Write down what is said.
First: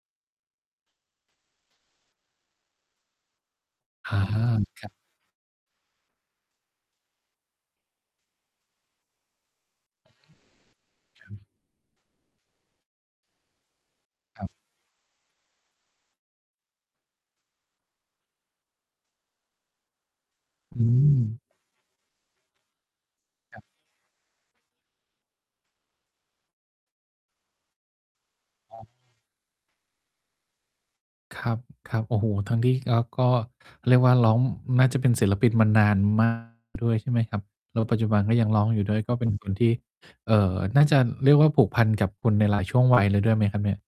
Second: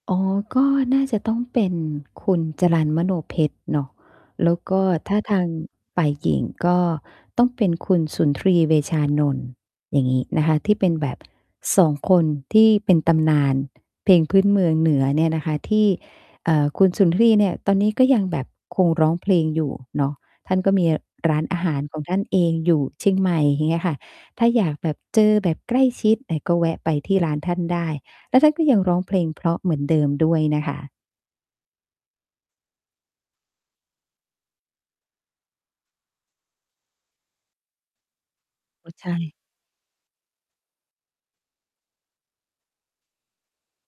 อ๋อ ก็น่าจะต้องเป็นคุณจรัล มโนเพ็ชรเนาะ อา แล้วก็ครับ ถ้าทางฝ่ายหญิง ก็ต้องเป็นคุณสุนทรี เวชานนท์ อย่างงี้นะคะ ที่เป็นแบบ ครับ 2 คน ที่เป็นตำนาน เพลงพืค้รนับ เมืองเหนือเนี่ยนะคะ ที่ เอ่อ คุณสุนทรีเนี่ย ตอนนี้ก็ยังแบบคงร้องเพลงอยู่เนาะ ท่านก็อืมีรม ้านอาหารของท่านเองอยู่เชียงใหม่ ครอัยบ ่างเงี้ยค่ะ ถ้าอยากแบบเจอแบบใกล้ชิด อ่า ก็แวะไปที่ร้านท่านได้ แล้วท่านก็ยคัรงับ ร้องเพลงเพราะเหมือนเดิมด้วยนะคะ ครับ ครับ โอ้โฮ! ทั้งที่ แล้วก็ เรียกว่าร้อง น่าจะเป็นศิลปินมานาน มาก ด้วยใช่ไหมครับ? แล้วปัจจุบันก็ยังร้องอยูโอ่้ ด้วย ใชก็เป็น่ บุคคลที่ เอ่อ น่าจะเรียกว่าผูกพันกับคุณในหลายช่วง วัยเลยด้วยไหมครับเนี่ย?